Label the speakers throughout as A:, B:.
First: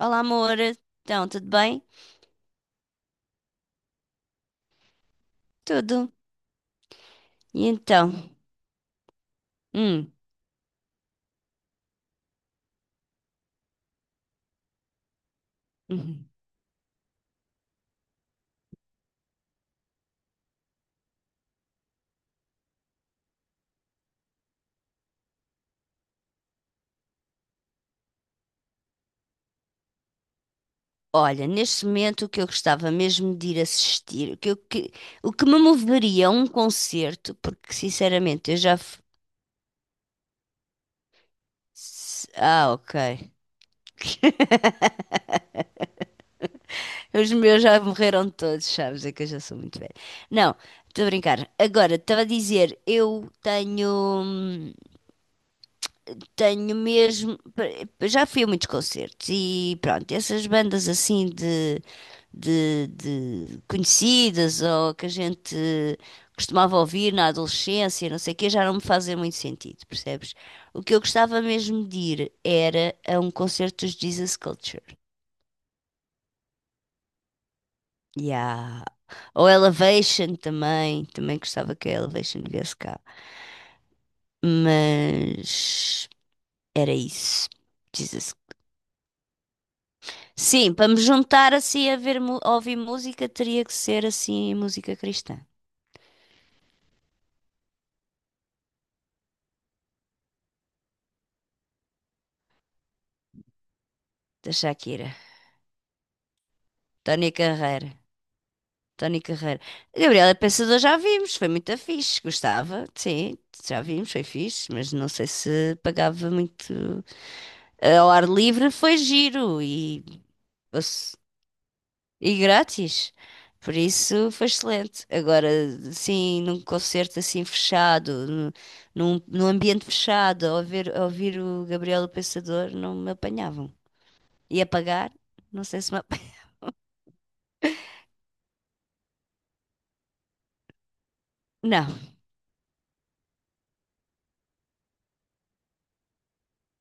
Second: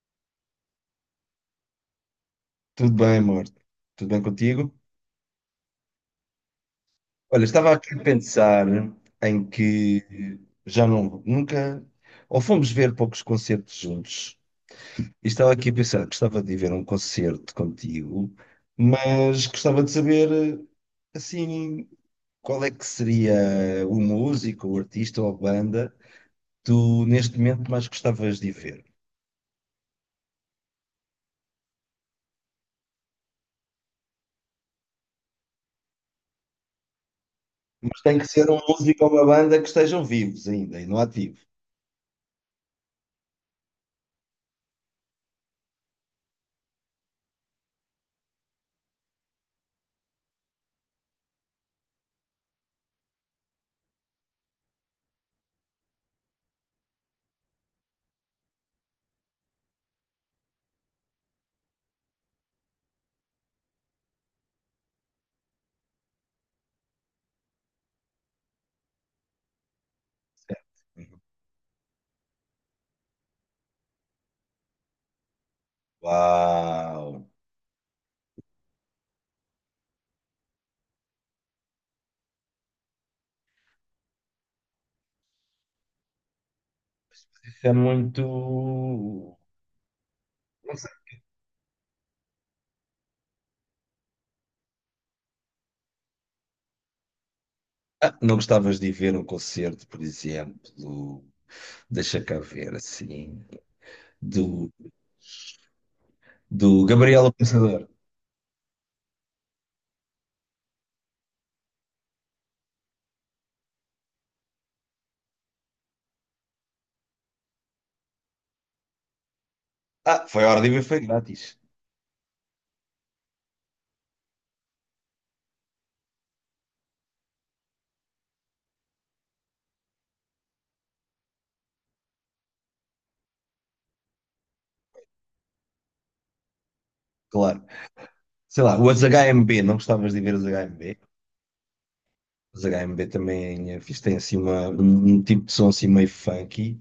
A: Olá, amor. Então, tudo bem?
B: Tudo bem, amor? Tudo bem contigo?
A: Tudo.
B: Olha,
A: E
B: estava aqui a
A: então?
B: pensar em
A: Hum,
B: que já não, nunca, ou fomos ver poucos concertos juntos. E estava aqui a pensar,
A: uhum.
B: gostava de ir ver um concerto contigo, mas gostava de saber, assim, qual é que seria o músico, o artista ou a banda que tu, neste momento, mais gostavas de ir ver.
A: Olha, neste momento o que eu gostava mesmo de ir assistir, o que, o que me moveria a um concerto, porque
B: Mas tem que ser
A: sinceramente eu
B: um
A: já.
B: músico ou uma banda que estejam vivos ainda e não ativos.
A: Ah, ok. Os meus já morreram todos, sabes? É que eu já sou muito velha. Não, estou a brincar. Agora, estava a dizer, eu tenho. hum, Tenho mesmo. Já fui a muitos concertos e pronto, essas bandas assim de conhecidas ou que a gente costumava ouvir na adolescência, não sei o quê, já não me fazem muito sentido, percebes? O que eu
B: Certo?
A: gostava mesmo de ir era a um concerto dos Jesus Culture.
B: Uau!
A: Yeah. Ou Elevation também, também gostava que a Elevation viesse cá. Mas era isso.
B: É muito.
A: Jesus Sim,
B: Não
A: para
B: sei.
A: me juntar assim a ver, a ouvir música, teria que ser assim música cristã,
B: Ah, não gostavas de ir ver um concerto, por exemplo, do. Deixa cá ver, assim.
A: da
B: Do,
A: Shakira,
B: do Gabriel o
A: Tony
B: Pensador.
A: Carreira, Tony Carreira. Gabriela Pensador já vimos, foi muito fixe, gostava, sim, já vimos, foi fixe, mas não sei se pagava muito. Ao ar livre foi giro e
B: Ah, foi a hora de ver, foi grátis.
A: E grátis. Por isso foi excelente. Agora, sim, num concerto assim fechado, num ambiente fechado, a ouvir o Gabriel o Pensador, não me apanhavam. E a pagar? Não sei se me ap...
B: Claro. Sei lá, os HMB, não gostavas de ver os HMB?
A: Não.
B: Os HMB também fiz, tem assim uma, um tipo de som assim meio funky,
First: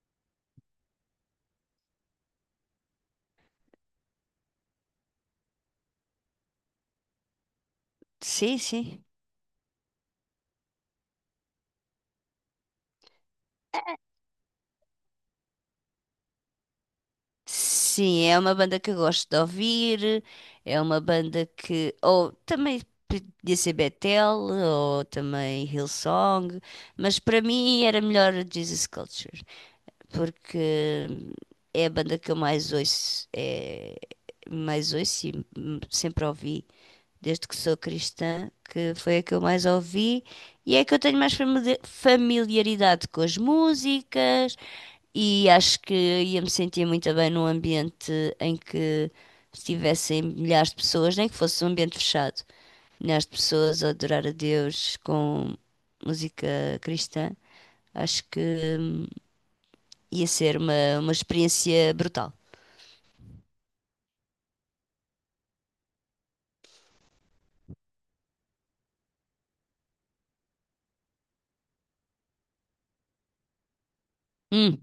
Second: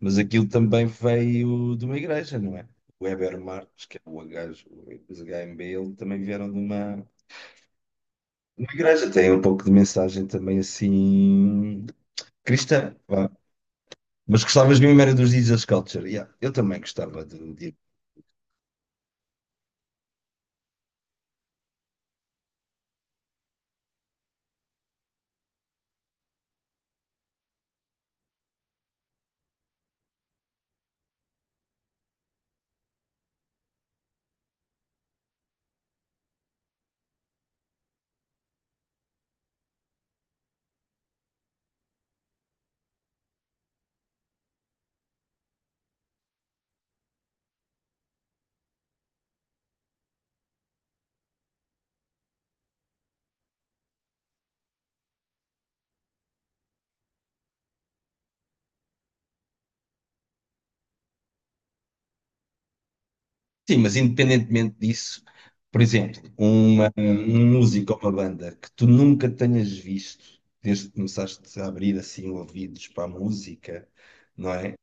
B: mas aquilo também veio de uma igreja, não é? O Heber Marques, que é o gajo, os HMB, ele também vieram de uma.
A: Sim,
B: Uma
A: sim.
B: igreja tem um pouco de mensagem também assim cristã, vá. Mas gostavas mesmo era dos Jesus Culture. Yeah, eu também gostava de-
A: Sim, é uma banda que eu gosto de ouvir, é uma banda que. Ou também podia ser Betel, ou também Hillsong, mas para mim era melhor Jesus Culture. Porque é a banda que eu mais ouço, mais ouço e sempre ouvi desde que sou cristã, que foi a que eu mais ouvi e é a que eu tenho mais familiaridade com as músicas e acho que ia me sentir muito bem num ambiente em que estivessem milhares de pessoas, nem que fosse um ambiente fechado, milhares de pessoas a adorar a Deus com música cristã. Acho que hum, ia ser uma experiência brutal.
B: Sim, mas independentemente disso, por exemplo, uma, um músico ou uma banda que tu nunca tenhas visto desde que começaste a abrir assim ouvidos para a música, não é?
A: Hum,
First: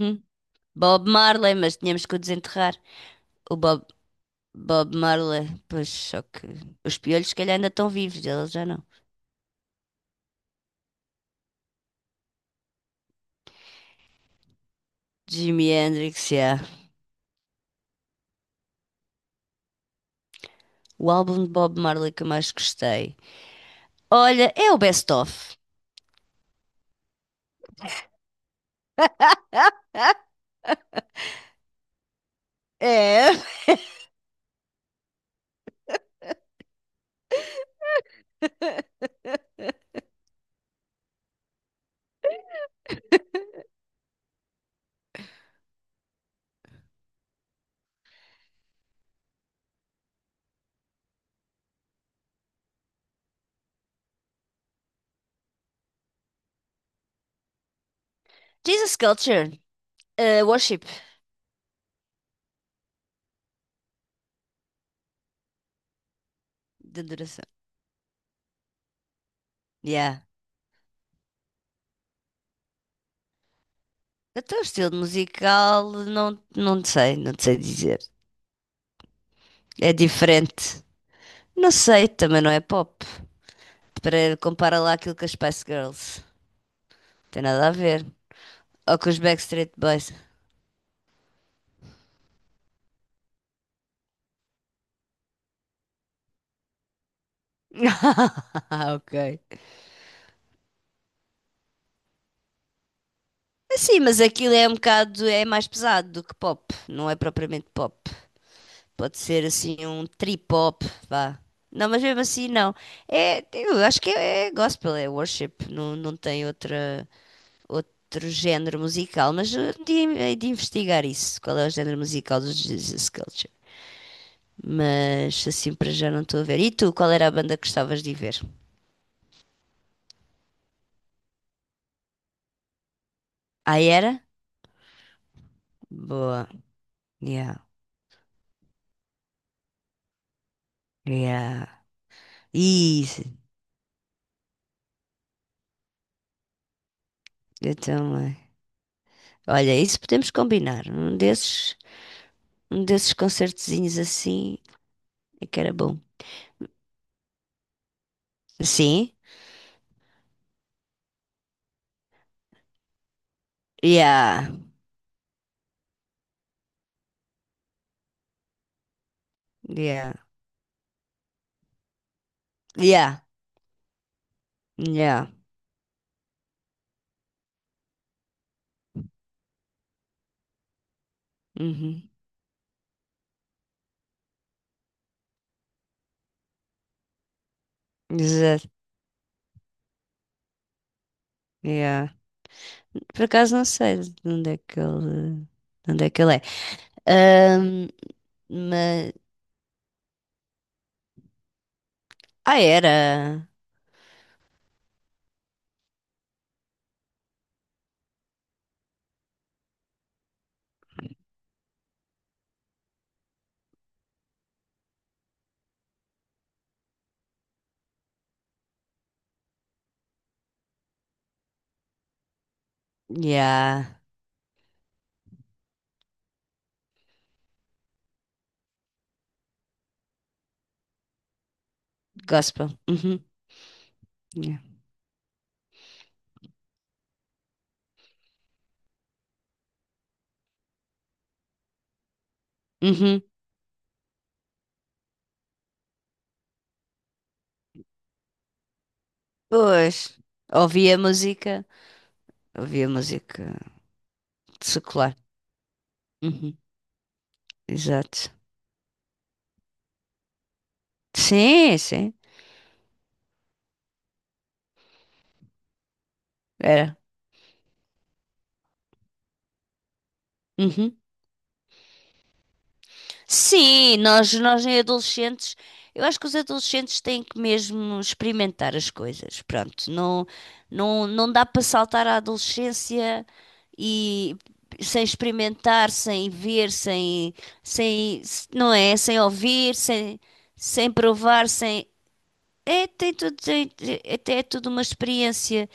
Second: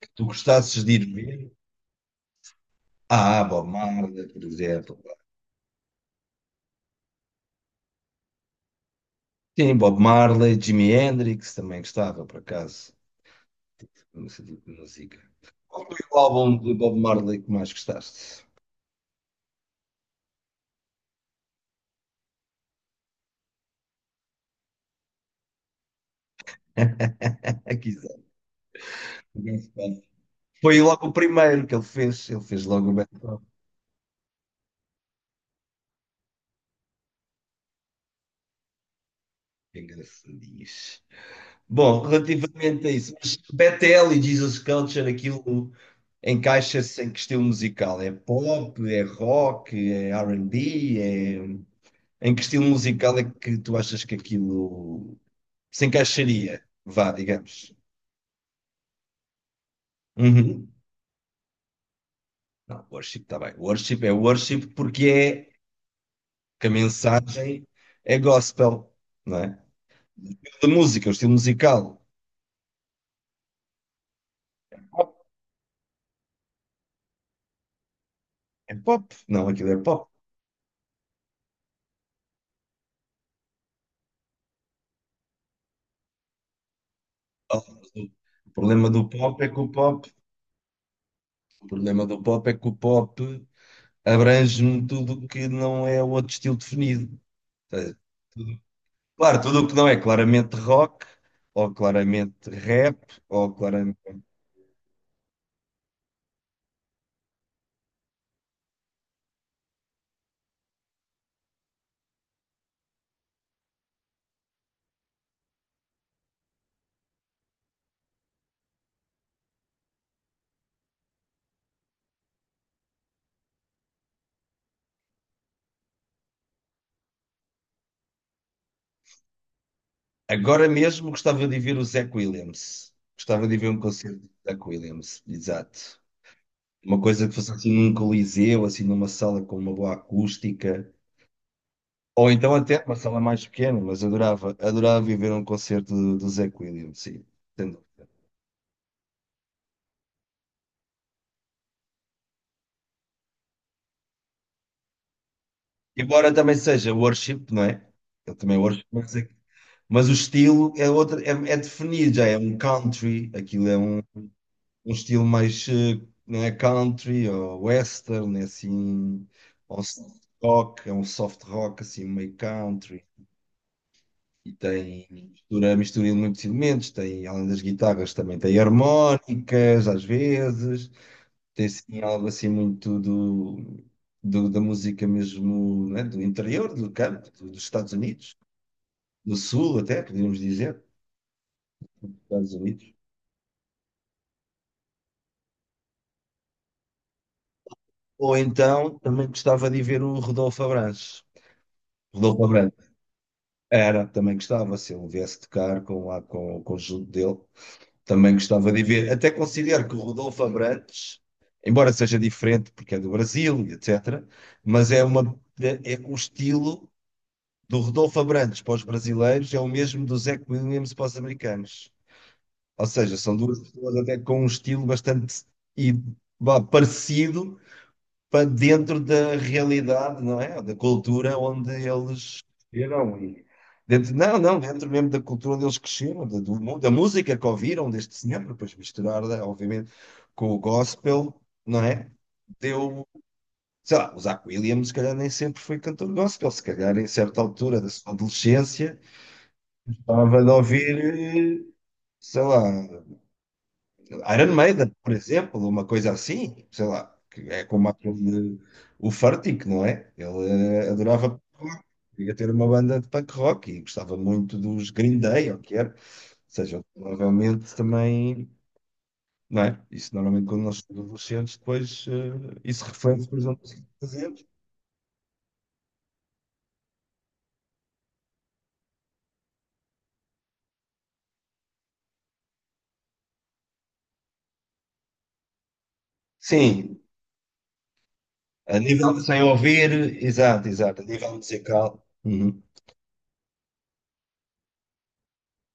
B: Que tu gostasses de ir
A: Bob
B: ver.
A: Marley, mas tínhamos que o desenterrar.
B: Ah,
A: O
B: Bob
A: Bob,
B: Marley, por
A: Bob
B: exemplo.
A: Marley, pois só que os piolhos se calhar ainda estão vivos, eles já não.
B: Sim, Bob Marley, Jimi Hendrix também gostava, por acaso. Nesse tipo de música.
A: Jimi
B: Qual foi o
A: Hendrix,
B: álbum
A: yeah.
B: de Bob Marley que mais gostaste?
A: O álbum de Bob Marley que eu mais gostei. Olha, é o Best Of.
B: Aqui, está. Foi logo o primeiro que ele fez. Ele fez logo o Bad
A: É.
B: Cop. Engraçadinhos. Bom, relativamente a isso, mas Bethel e Jesus Culture, aquilo encaixa-se em que estilo musical? É pop, é rock, é R&B? É... Em que estilo musical é que tu achas que aquilo se encaixaria? Vá, digamos.
A: Jesus Culture.
B: Uhum.
A: Worship.
B: Não, worship está bem. Worship é worship porque é que a
A: De adoração.
B: mensagem é gospel, não é?
A: Yeah.
B: De música, o estilo musical.
A: Até o estilo
B: Pop.
A: musical, não, não sei, não sei dizer.
B: É pop, não, aquilo é
A: É
B: pop.
A: diferente. Não sei, também não é pop. Para compara lá aquilo com as Spice Girls. Tem nada a ver.
B: O problema
A: Ou
B: do
A: com os
B: pop é que o
A: Backstreet
B: pop,
A: Boys.
B: o problema do pop é que o pop abrange tudo o que não é outro estilo definido. Ou seja, tudo-
A: Ah, ok.
B: claro, tudo o que não é claramente rock, ou claramente rap, ou
A: Sim,
B: claramente.
A: mas aquilo é um bocado, é mais pesado do que pop, não é propriamente pop. Pode ser assim um trip-hop, vá. Não, mas mesmo assim não. É, eu acho que é, gospel, é worship, não tem outra, outro género musical, mas hei de investigar isso, qual é o género musical dos Jesus Culture. Mas assim para já não estou a ver. E tu, qual era a banda que gostavas de ir ver?
B: Agora mesmo gostava de ver o Zach Williams. Gostava de ver
A: Ah,
B: um concerto
A: era?
B: do Zach Williams, exato.
A: Boa.
B: Uma coisa que fosse
A: Yeah.
B: assim num coliseu, assim numa sala com uma boa acústica,
A: Yeah.
B: ou então até uma sala
A: Isso,
B: mais pequena, mas adorava, adorava ir ver um concerto do, do Zé Williams, sim, sem
A: eu
B: dúvida.
A: também. Olha, isso podemos combinar. Um desses concertezinhos assim é que era bom.
B: Embora também seja worship, não é? Eu também é worship,
A: Sim?
B: mas, é- mas o estilo é, outro, é, é definido, já é um country, aquilo é um,
A: Yeah.
B: um estilo mais, não é country, ou western, é assim, ou
A: Yeah.
B: soft rock, é um soft rock, assim, meio country.
A: Yeah.
B: E tem
A: Yeah.
B: mistura, mistura de muitos elementos, tem, além das guitarras, também tem harmónicas, às vezes, tem assim,
A: Uhum.
B: algo assim muito do, do- da música mesmo, né, do interior, do campo, do- dos Estados Unidos,
A: Exato.
B: do Sul até, podíamos dizer,
A: Yeah.
B: Estados Unidos.
A: Por acaso não sei de onde é que ele, de onde é que ele é. Ahm,
B: Ou então,
A: mas...
B: também gostava de ver o Rodolfo Abrantes. Rodolfo
A: Ah,
B: Abrantes.
A: era.
B: Era, também gostava, se ele viesse tocar com, lá, com o conjunto dele. Também gostava de ver. Até considero que o Rodolfo Abrantes, embora seja diferente porque é do Brasil, e etc., mas é uma, é o estilo do Rodolfo Abrantes para os brasileiros é o mesmo do Zach Williams para os americanos. Ou seja, são duas pessoas
A: Yeah.
B: até com um estilo bastante e, vá, parecido, para dentro da realidade, não é? Da cultura onde eles
A: Gospel.
B: cresceram.
A: Uhum.
B: E dentro, não,
A: Yeah.
B: não, dentro mesmo da cultura onde eles cresceram, da, do mu- da música que ouviram deste senhor, depois misturar, né, obviamente, com o gospel, não é? Deu.
A: Uhum.
B: Sei lá, o Zach Williams, se calhar, nem sempre foi cantor gospel, se calhar, em certa altura da sua adolescência,
A: Pois,
B: estava de
A: ouvia
B: ouvir,
A: música,
B: sei lá.
A: ouvia música
B: Ironmaiden, por
A: secular.
B: exemplo, uma coisa
A: Uhum.
B: assim, sei lá, que é como
A: Exato.
B: aquele, o Furtick, não é? Ele adorava punk
A: Sim,
B: rock,
A: sim,
B: queria ter uma banda de punk rock e gostava muito dos Green Day, ou o que era. Ou seja,
A: era.
B: provavelmente também, não é? Isso normalmente quando nós
A: Uhum.
B: somos adolescentes, depois isso reflete, por exemplo, assim que
A: Sim,
B: fazemos.
A: nós em adolescentes, eu acho que os adolescentes têm que mesmo experimentar as coisas. Pronto, não dá para saltar à adolescência e sem experimentar, sem ver,
B: Sim,
A: sem, não
B: a
A: é?
B: nível
A: Sem
B: de sem
A: ouvir,
B: ouvir, exato,
A: sem
B: exato, a nível
A: provar, sem.
B: musical. Uhum.
A: É, tem tudo, até é tudo uma experiência.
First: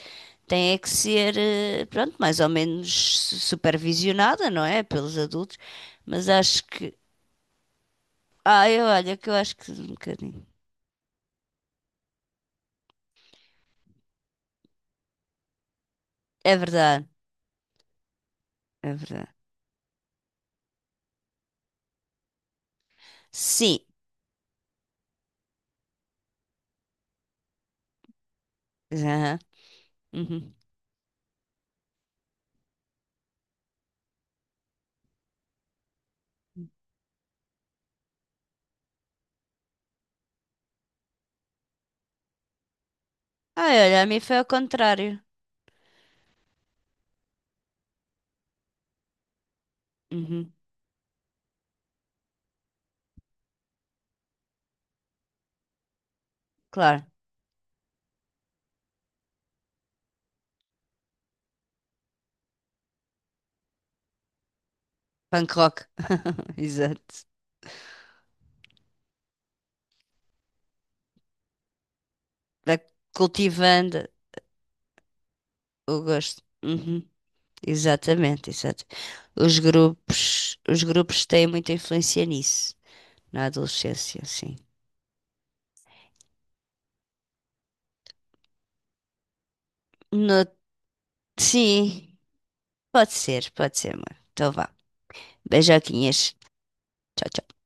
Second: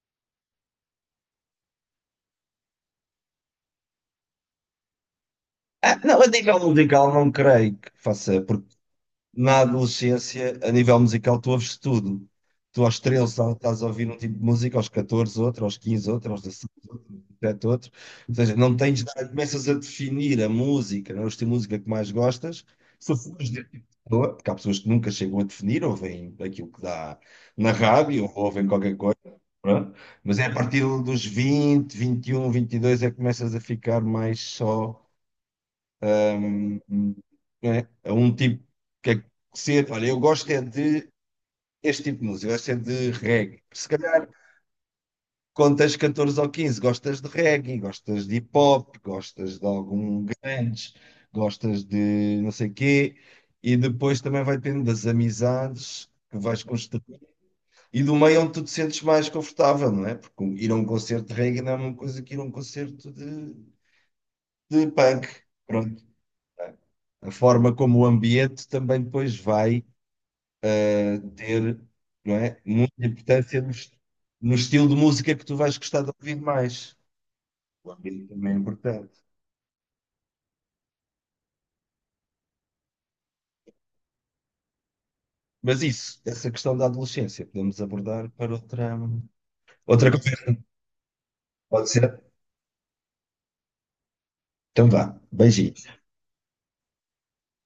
A: Tem é que ser, pronto, mais ou menos supervisionada, não é? Pelos adultos.
B: Ah, não, a
A: Mas
B: nível
A: acho que.
B: musical não creio que faça, porque
A: Ah, eu olha, que eu acho
B: na
A: que um bocadinho.
B: adolescência, a nível musical, tu ouves tudo. Tu aos 13 estás a ouvir um tipo de música, aos 14 outro, aos 15 outro, aos
A: É
B: 16 outro,
A: verdade,
B: aos 17 outro. Ou seja, não
A: é
B: tens, nada,
A: verdade.
B: começas a definir a música, não é? O estilo de música que mais gostas. Se fores de
A: Sim.
B: pessoa, porque há pessoas que nunca chegam a definir, ouvem aquilo que dá na rádio, ou ouvem qualquer coisa.
A: Aham,
B: Pronto. Mas é a
A: uhum.
B: partir dos vinte, vinte e um, vinte e dois é que começas a ficar mais só. Hum, É, é um tipo que é que ser, olha, eu gosto é de este tipo de música, eu gosto é de reggae.
A: Ah,
B: Se
A: olha, a mim
B: calhar,
A: foi ao contrário.
B: quando tens 14 ou 15, gostas de reggae, gostas de hip hop, gostas de algum
A: Uhum,
B: grunge, gostas de não sei quê, e depois também vai depender das amizades que vais
A: claro.
B: construir e do meio onde tu te sentes mais confortável, não é? Porque um, ir a um concerto de reggae não é uma coisa que ir a um concerto de punk.
A: Punk rock.
B: Pronto.
A: Exato.
B: A forma como o ambiente também depois vai ter, não é,
A: Vai
B: muita importância no, est-
A: cultivando
B: no estilo de música que tu vais
A: o
B: gostar de ouvir
A: gosto.
B: mais.
A: Uhum,
B: O ambiente
A: exatamente,
B: também é
A: exato.
B: importante.
A: Os grupos têm muita influência nisso. Na adolescência, sim.
B: Mas isso, essa questão da adolescência, podemos abordar para outra, outra
A: No...
B: conversa. Pode
A: Sim,
B: ser?
A: pode ser, amor. Então vá.
B: Então vá, beijinho.
A: Beijoquinhas. Tchau, tchau.